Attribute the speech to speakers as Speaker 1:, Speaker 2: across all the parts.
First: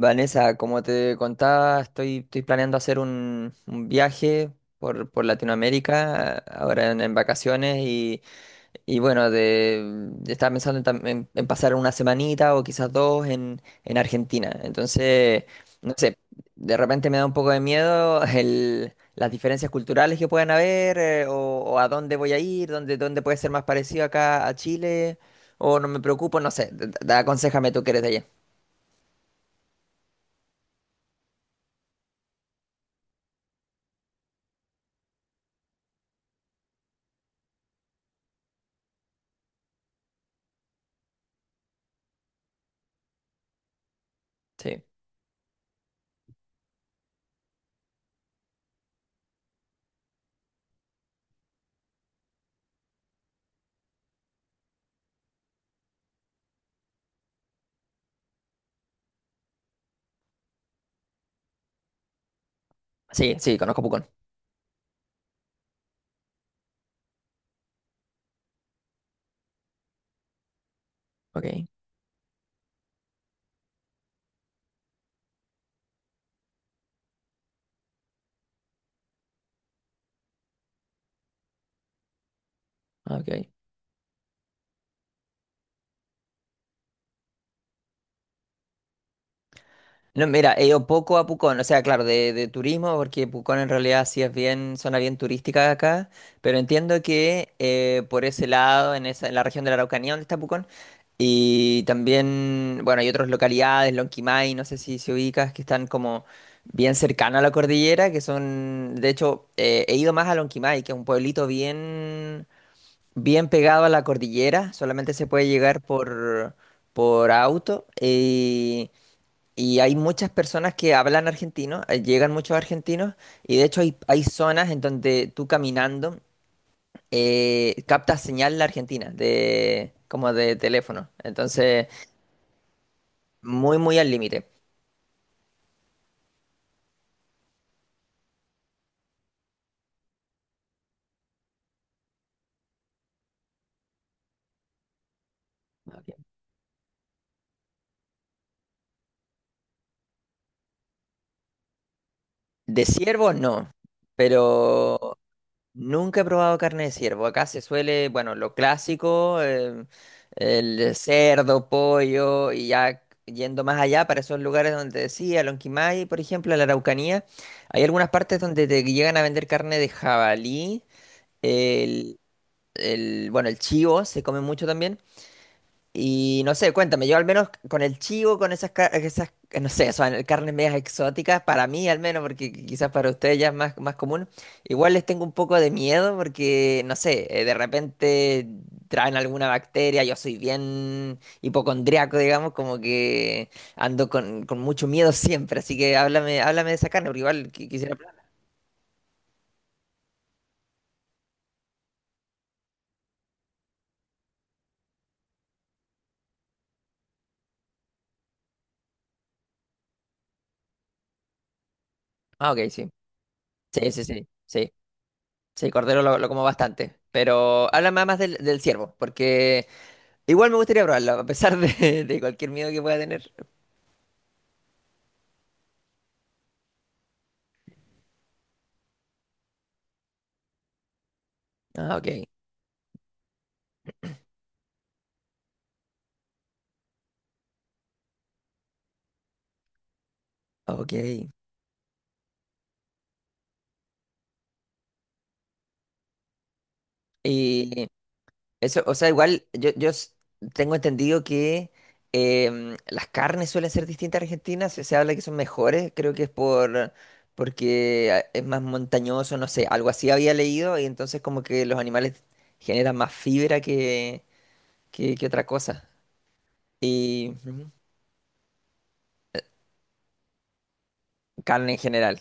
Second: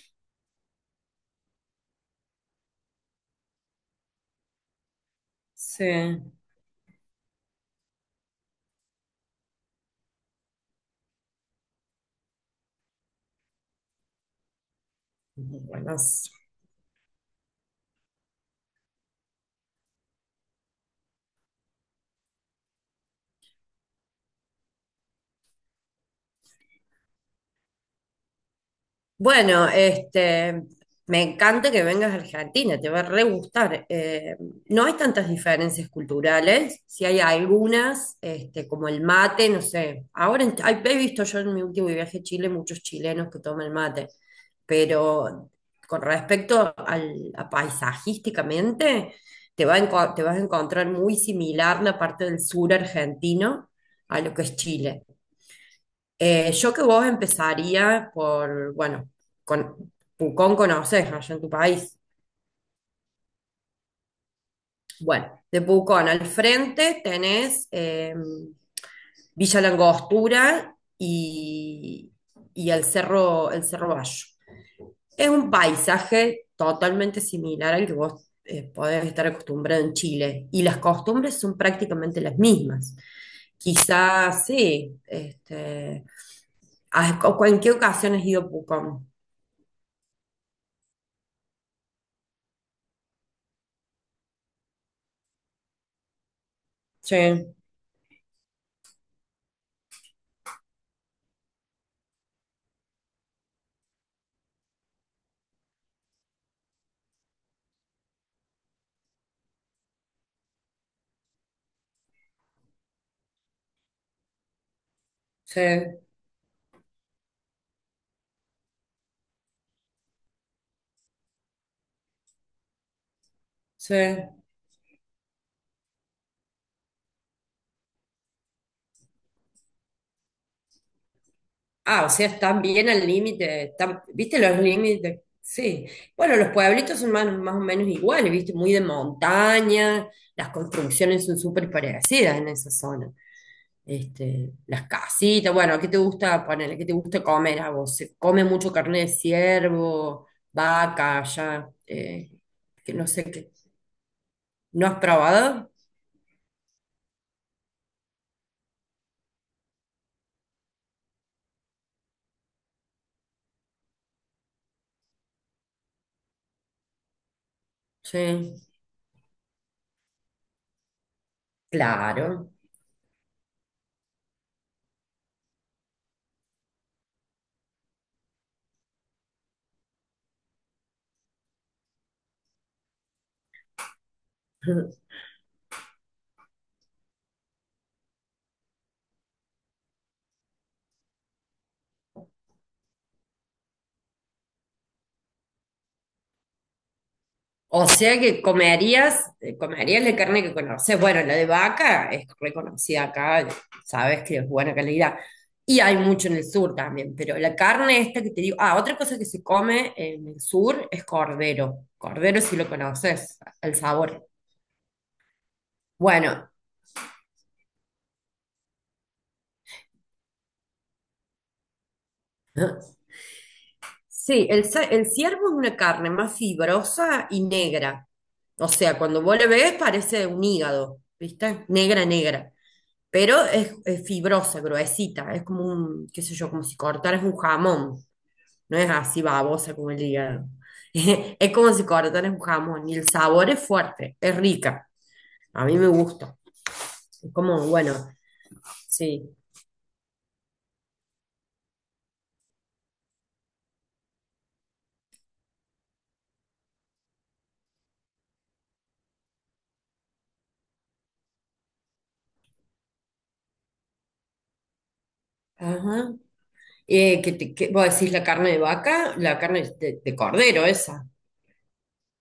Speaker 1: Vanessa, como te contaba, estoy planeando hacer un viaje por
Speaker 2: Sí,
Speaker 1: Latinoamérica, ahora en vacaciones, y bueno, estaba pensando en pasar una semanita o quizás dos en Argentina. Entonces, no sé,
Speaker 2: buenas.
Speaker 1: de repente me da un poco de miedo las diferencias culturales que puedan haber, o a dónde voy a ir, dónde puede ser más parecido acá a Chile, o no me preocupo, no sé, aconséjame tú que eres de allá.
Speaker 2: Bueno, me encanta que vengas a Argentina, te va a re gustar. No hay tantas diferencias culturales, si hay algunas, como el mate, no sé. He visto yo en mi último viaje a Chile muchos chilenos que toman mate,
Speaker 1: Sí,
Speaker 2: pero con respecto a paisajísticamente, te vas a encontrar muy similar la parte del sur argentino a lo que es Chile. Yo que vos empezaría por, bueno, con, Pucón conoces, ¿no? Allá en tu país.
Speaker 1: sí, sí, conozco Pucón.
Speaker 2: Bueno, de Pucón al frente tenés Villa Langostura
Speaker 1: Ok,
Speaker 2: y el Cerro Bayo. Es un paisaje totalmente similar al que vos podés estar acostumbrado en Chile, y las costumbres son prácticamente las mismas.
Speaker 1: ok.
Speaker 2: Quizás sí, ¿en qué ocasión has ido a Pucón?
Speaker 1: No, mira, he ido poco a Pucón, o sea, claro, de turismo, porque Pucón en realidad sí es bien, zona bien turística acá, pero entiendo
Speaker 2: Sí,
Speaker 1: que por ese lado, en la región de la Araucanía donde está Pucón, y también, bueno, hay otras localidades, Lonquimay, no sé si se ubicas, que están como bien cercano a la cordillera, que son, de hecho, he ido más a Lonquimay, que es un pueblito bien, bien pegado a la cordillera, solamente se puede
Speaker 2: sí,
Speaker 1: llegar por auto. Y hay muchas personas que hablan argentino, llegan muchos argentinos, y de hecho
Speaker 2: sí.
Speaker 1: hay zonas en donde tú caminando captas señal de Argentina, como de teléfono. Entonces,
Speaker 2: Ah, o sea, están bien al límite,
Speaker 1: muy, muy
Speaker 2: están,
Speaker 1: al
Speaker 2: ¿viste
Speaker 1: límite.
Speaker 2: los límites? Sí. Bueno, los pueblitos son más, más o menos iguales, ¿viste? Muy de montaña, las construcciones son súper parecidas en esa zona. Las casitas, bueno, ¿qué te
Speaker 1: Ok.
Speaker 2: gusta poner? ¿Qué te gusta comer a vos? ¿Se come mucho carne de ciervo, vaca, ya?
Speaker 1: De
Speaker 2: Que no sé
Speaker 1: ciervos
Speaker 2: qué.
Speaker 1: no,
Speaker 2: ¿No has
Speaker 1: pero
Speaker 2: probado?
Speaker 1: nunca he probado carne de ciervo. Acá se suele, bueno, lo clásico, el cerdo, pollo, y ya yendo más allá para esos lugares donde decía, Lonquimay, por ejemplo, la Araucanía, hay algunas partes
Speaker 2: Sí,
Speaker 1: donde te llegan a vender carne de jabalí, el,
Speaker 2: claro.
Speaker 1: bueno, el chivo se come mucho también. Y no sé, cuéntame, yo al menos con el chivo, con esas, no sé, son carnes medias exóticas, para mí al menos, porque quizás para ustedes ya es más, común, igual les tengo un poco de miedo porque, no sé, de repente traen alguna bacteria, yo soy bien hipocondriaco, digamos, como que ando con mucho miedo siempre, así que háblame de esa carne, porque igual
Speaker 2: O
Speaker 1: quisiera probar.
Speaker 2: sea que comerías, comerías la carne que conoces. Bueno, la de vaca es reconocida acá, sabes que es buena calidad. Y hay mucho en el sur también, pero la carne esta que te digo, ah, otra cosa que se come en el sur es cordero. Cordero
Speaker 1: Ah,
Speaker 2: si
Speaker 1: ok,
Speaker 2: lo
Speaker 1: sí,
Speaker 2: conoces, el
Speaker 1: sí, sí,
Speaker 2: sabor.
Speaker 1: sí, sí, sí, cordero lo como
Speaker 2: Bueno,
Speaker 1: bastante, pero háblame más del ciervo, porque. Igual me gustaría probarlo, a pesar de, de cualquier miedo que pueda tener.
Speaker 2: sí, el ciervo es una carne más fibrosa y negra. O sea, cuando vos le ves parece un hígado, ¿viste?
Speaker 1: Ah,
Speaker 2: Negra,
Speaker 1: ok,
Speaker 2: negra. Pero es fibrosa, gruesita. Es como un, qué sé yo, como si cortaras un jamón. No es así babosa como el hígado.
Speaker 1: ok.
Speaker 2: Es como si cortaras un jamón. Y el sabor es fuerte, es rica. A mí me gusta. Es como,
Speaker 1: Y
Speaker 2: bueno,
Speaker 1: eso, o sea,
Speaker 2: sí.
Speaker 1: igual yo tengo entendido que las carnes suelen ser distintas en Argentina, se habla que son mejores, creo que es porque es más montañoso, no sé, algo así había leído y entonces como que los animales generan más fibra que otra cosa.
Speaker 2: Ajá. Que
Speaker 1: Y
Speaker 2: te,
Speaker 1: ujú,
Speaker 2: que, vos decís la carne de vaca, la carne de cordero esa.
Speaker 1: carne en general.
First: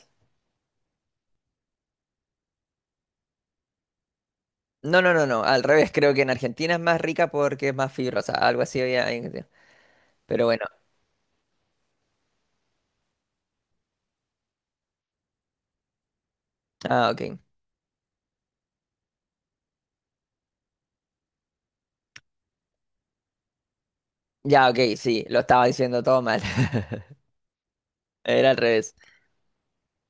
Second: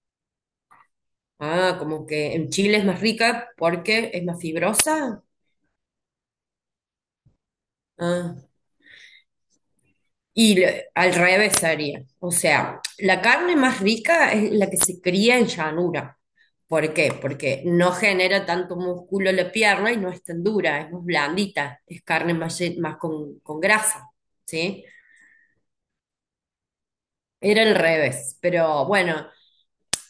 Speaker 2: Ah, como que en Chile es más rica porque es más
Speaker 1: No, no,
Speaker 2: fibrosa.
Speaker 1: no, no, al revés, creo que en Argentina es más rica porque es más fibrosa,
Speaker 2: Ah,
Speaker 1: algo así había. Pero bueno,
Speaker 2: al revés sería. O sea, la carne más rica es la que se cría en llanura. ¿Por
Speaker 1: ah,
Speaker 2: qué?
Speaker 1: ok.
Speaker 2: Porque no genera tanto músculo la pierna y no es tan dura, es más blandita, es carne más, más con grasa,
Speaker 1: Ya, ok,
Speaker 2: ¿sí?
Speaker 1: sí, lo estaba diciendo todo mal.
Speaker 2: Era el revés,
Speaker 1: Era al
Speaker 2: pero
Speaker 1: revés.
Speaker 2: bueno,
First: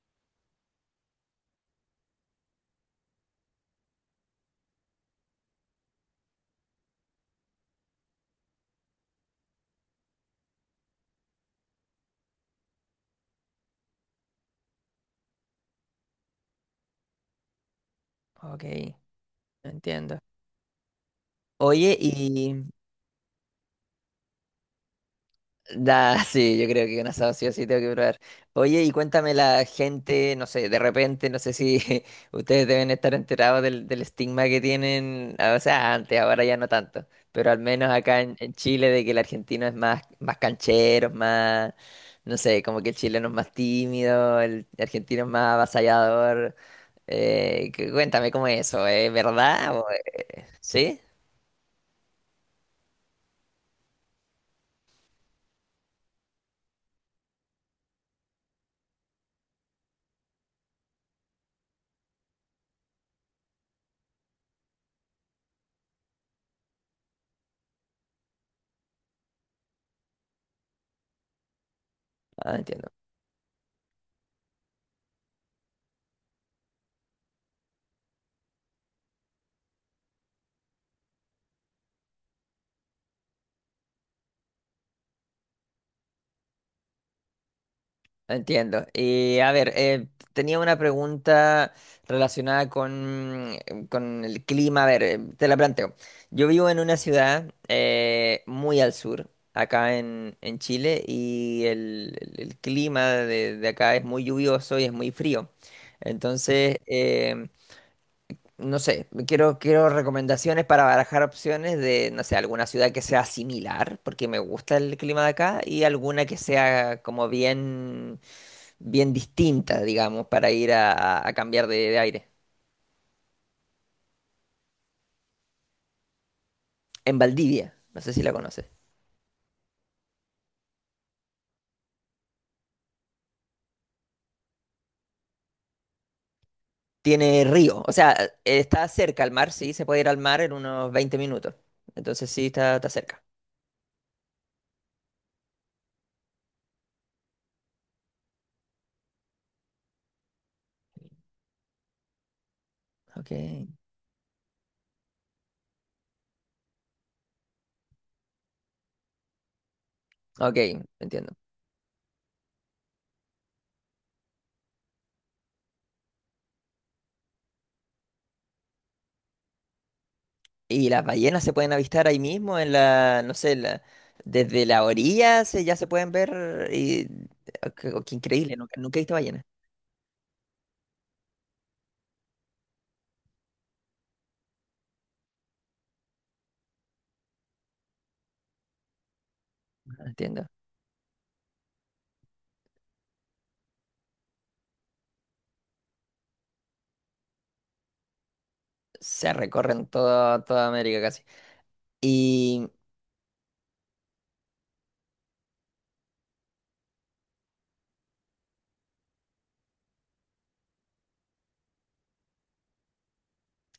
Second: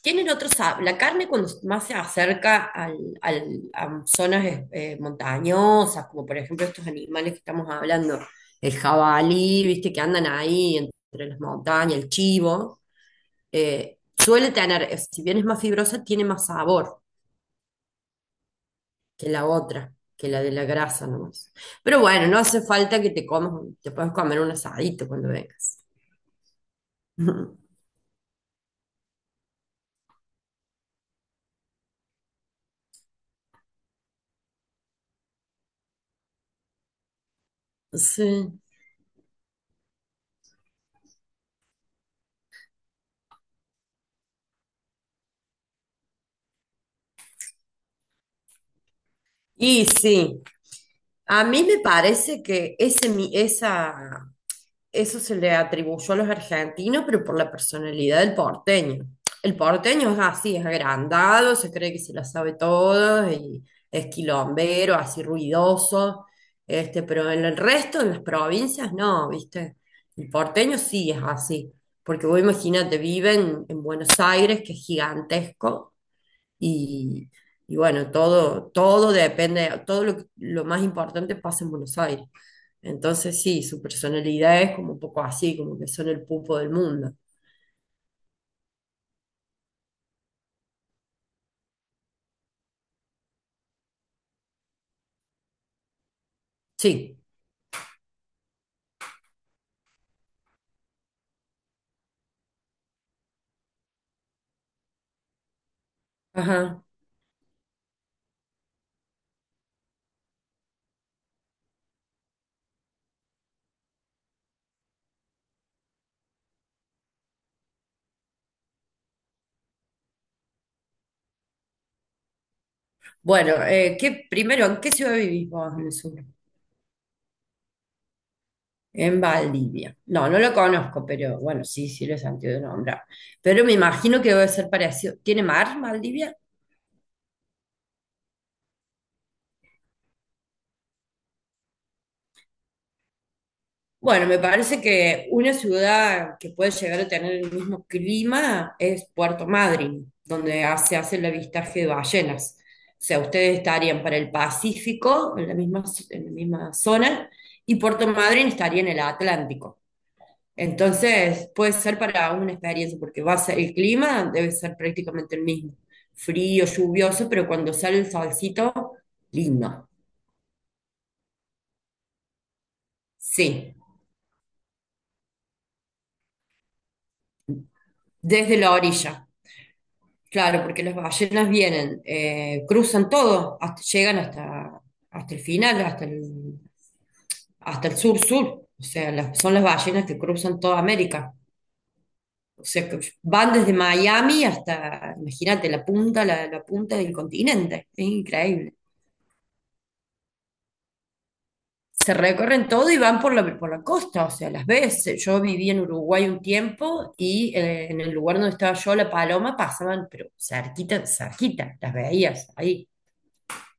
Speaker 2: tienen otros, la carne cuando más se acerca al, a zonas montañosas, como por ejemplo estos animales que estamos hablando, el jabalí, viste, que andan ahí entre las montañas, el chivo, suele tener, si bien es más fibrosa, tiene más sabor
Speaker 1: Ok,
Speaker 2: que la otra,
Speaker 1: entiendo.
Speaker 2: que la de la grasa nomás.
Speaker 1: Oye,
Speaker 2: Pero bueno, no
Speaker 1: y.
Speaker 2: hace falta que te comas, te puedes comer un asadito cuando vengas.
Speaker 1: Da, sí, yo creo que un asado sí o sí tengo que probar. Oye, y cuéntame la gente, no sé, de repente, no sé si ustedes deben estar enterados del estigma que tienen, ah, o sea, antes, ahora ya no tanto, pero al menos acá en
Speaker 2: Sí.
Speaker 1: Chile de que el argentino es más, canchero, más, no sé, como que el chileno es más tímido, el argentino es más avasallador. Cuéntame cómo es eso, ¿es verdad?
Speaker 2: Y sí,
Speaker 1: ¿Sí?
Speaker 2: a mí me parece que ese, esa, eso se le atribuyó a los argentinos, pero por la personalidad del porteño. El porteño es así, es agrandado, se cree que se la sabe todo y es quilombero, así ruidoso, pero en el resto de las provincias no, ¿viste? El porteño sí es así, porque vos
Speaker 1: Ah, entiendo,
Speaker 2: imagínate, viven en Buenos Aires, que es gigantesco. Y bueno, todo, todo depende, todo lo más importante pasa en Buenos Aires. Entonces sí, su personalidad es como un poco así, como que son el pupo del mundo.
Speaker 1: entiendo. Y a ver, tenía una pregunta relacionada con el clima. A ver, te la planteo. Yo vivo en una
Speaker 2: Sí.
Speaker 1: ciudad muy al sur, acá en Chile, y el clima de acá es muy lluvioso y es muy frío. Entonces,
Speaker 2: Ajá.
Speaker 1: eh, No sé, quiero recomendaciones para barajar opciones de, no sé, alguna ciudad que sea similar, porque me gusta el clima de acá, y alguna que sea como bien, bien distinta, digamos, para ir a cambiar de aire.
Speaker 2: Bueno, ¿qué, primero, ¿en qué ciudad vivís vos en el sur?
Speaker 1: En Valdivia, no sé si la conoces.
Speaker 2: En Valdivia. No, no lo conozco, pero bueno, sí, sí lo he sentido de nombrar. Pero me imagino que debe ser parecido. ¿Tiene mar Valdivia?
Speaker 1: Tiene río, o sea, está cerca al mar, sí, se puede ir al mar en unos 20 minutos. Entonces sí, está cerca.
Speaker 2: Bueno, me parece que una ciudad que puede llegar a tener el mismo clima es Puerto Madryn, donde se hace el avistaje de ballenas. O sea,
Speaker 1: Ok,
Speaker 2: ustedes estarían para el Pacífico, en la misma zona, y Puerto Madryn estaría en el Atlántico.
Speaker 1: ok, entiendo.
Speaker 2: Entonces, puede ser para una experiencia, porque va a ser el clima, debe ser prácticamente el mismo. Frío, lluvioso, pero cuando sale el solcito, lindo.
Speaker 1: Y las ballenas se pueden avistar ahí mismo en la, no sé,
Speaker 2: Sí,
Speaker 1: desde la orilla ya se pueden ver y o qué increíble,
Speaker 2: desde la
Speaker 1: nunca, nunca he visto
Speaker 2: orilla.
Speaker 1: ballenas.
Speaker 2: Claro, porque las ballenas vienen, cruzan todo, hasta, llegan hasta, hasta el final, hasta el sur-sur. O sea, son las
Speaker 1: Ah,
Speaker 2: ballenas que
Speaker 1: entiendo.
Speaker 2: cruzan toda América. O sea, que van desde Miami hasta, imagínate, la punta, la punta del continente. Es increíble.
Speaker 1: Se recorren toda toda América casi.
Speaker 2: Se recorren
Speaker 1: Y
Speaker 2: todo y van por la costa, o sea, las ves. Yo viví en Uruguay un tiempo y en el lugar donde estaba yo, la paloma, pasaban, pero cerquita, cerquita, las veías ahí.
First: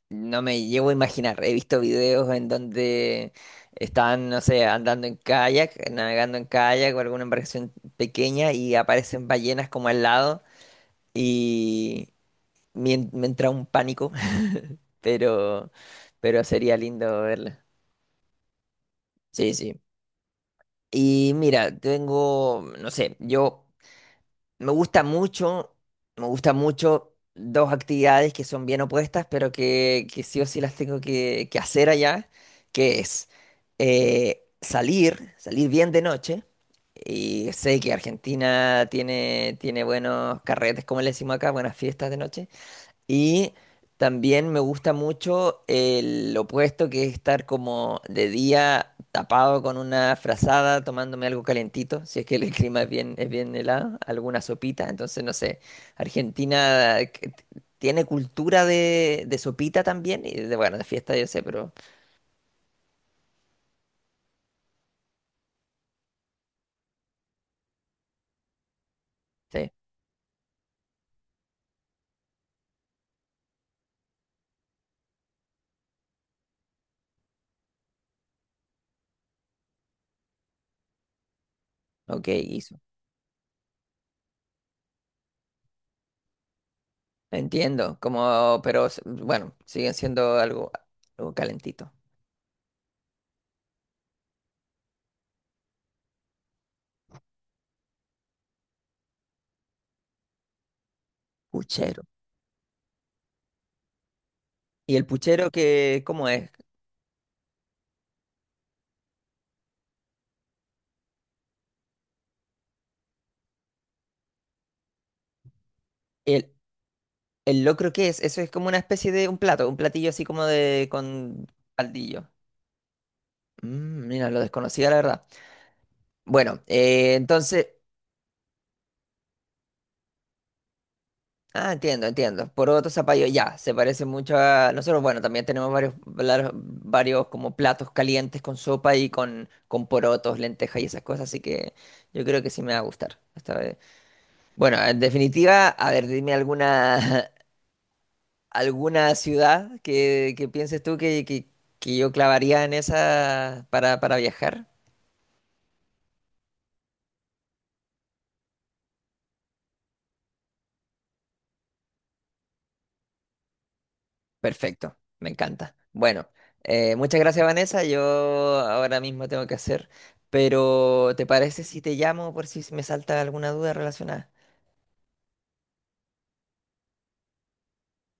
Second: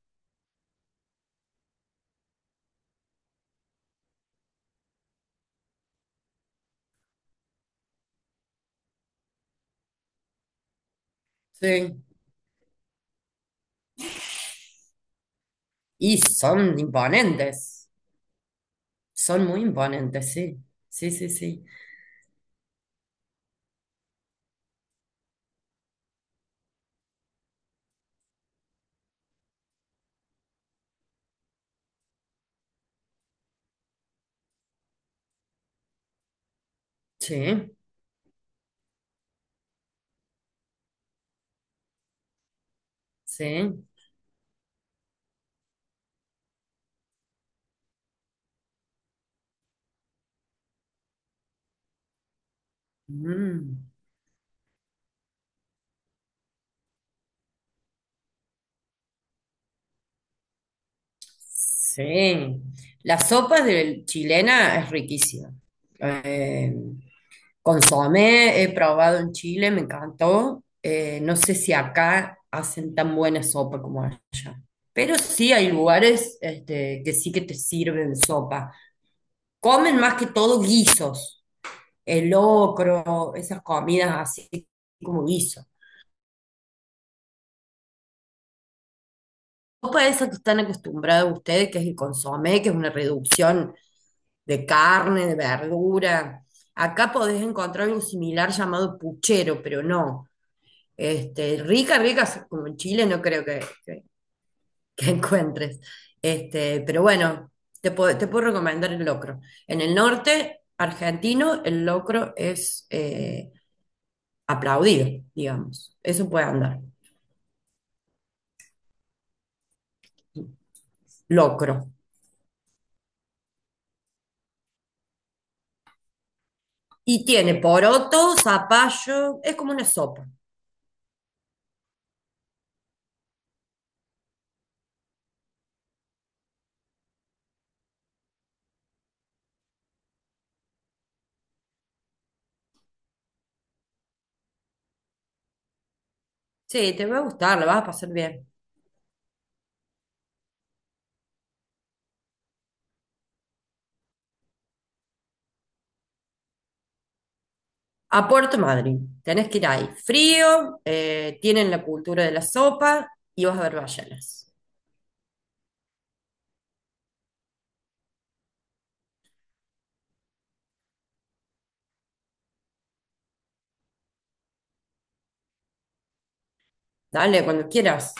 Speaker 1: no me llevo a imaginar, he visto videos en donde están, no sé, andando en kayak, navegando en kayak o alguna embarcación pequeña y aparecen ballenas como al lado
Speaker 2: Sí.
Speaker 1: y me entra un pánico, pero
Speaker 2: Y
Speaker 1: pero sería
Speaker 2: son
Speaker 1: lindo verlas.
Speaker 2: imponentes, son
Speaker 1: Sí,
Speaker 2: muy
Speaker 1: sí.
Speaker 2: imponentes, sí. Sí, sí,
Speaker 1: Y
Speaker 2: sí.
Speaker 1: mira, tengo, no sé, yo me gusta mucho, me gusta mucho dos actividades que son bien opuestas, pero que sí o sí las tengo que hacer allá, que es salir bien de noche. Y
Speaker 2: Sí,
Speaker 1: sé que Argentina tiene buenos carretes, como le decimos acá, buenas fiestas de noche. Y
Speaker 2: sí.
Speaker 1: también me gusta mucho el opuesto que es estar como de día tapado con una frazada, tomándome algo calentito, si es que el clima es bien
Speaker 2: Mm.
Speaker 1: helado, alguna sopita. Entonces, no sé, Argentina que tiene cultura de sopita también, y bueno, de fiesta yo sé, pero
Speaker 2: Sí, la sopa de chilena es riquísima. Eh, consomé, he probado en Chile,
Speaker 1: sí,
Speaker 2: me encantó. No sé si acá hacen tan buena sopa como allá, pero sí hay lugares que sí que te sirven sopa. Comen más que todo guisos,
Speaker 1: ok,
Speaker 2: el
Speaker 1: guiso.
Speaker 2: locro, esas comidas así como guisos.
Speaker 1: Entiendo, como, pero bueno, siguen
Speaker 2: Sopa esa que
Speaker 1: siendo
Speaker 2: están
Speaker 1: algo,
Speaker 2: acostumbrados
Speaker 1: algo
Speaker 2: ustedes, que es
Speaker 1: calentito.
Speaker 2: el consomé, que es una reducción de carne, de verdura. Acá podés encontrar algo similar llamado puchero, pero no. Rica,
Speaker 1: Puchero.
Speaker 2: rica, como en Chile no creo que, que-
Speaker 1: ¿Y el
Speaker 2: que
Speaker 1: puchero
Speaker 2: encuentres.
Speaker 1: cómo es?
Speaker 2: Este, pero bueno, te puedo recomendar el locro. En el norte argentino, el locro es aplaudido, digamos. Eso puede andar.
Speaker 1: ¿El locro qué es? Eso es como una especie de un platillo así como de con
Speaker 2: Locro.
Speaker 1: caldillo. Mira, lo desconocía la verdad. Bueno,
Speaker 2: Y tiene
Speaker 1: entonces,
Speaker 2: poroto, zapallo, es como una sopa.
Speaker 1: ah, entiendo, entiendo. Poroto, zapallo, ya, se parece mucho a nosotros. Bueno, también tenemos varios, varios como platos calientes con sopa y con porotos, lentejas y esas cosas, así que yo creo que sí me va a gustar esta vez. Bueno, en definitiva, a ver, ¿dime
Speaker 2: Sí, te va a
Speaker 1: alguna
Speaker 2: gustar, la vas a pasar bien.
Speaker 1: alguna ciudad que pienses tú que yo clavaría en esa para viajar?
Speaker 2: A Puerto Madryn, tenés que ir ahí. Frío, tienen la cultura de la sopa y vas a ver ballenas.
Speaker 1: Perfecto, me encanta. Bueno, muchas gracias Vanessa, yo ahora mismo tengo que hacer, pero ¿te parece si te llamo por si me salta alguna duda relacionada?
Speaker 2: Dale, cuando quieras.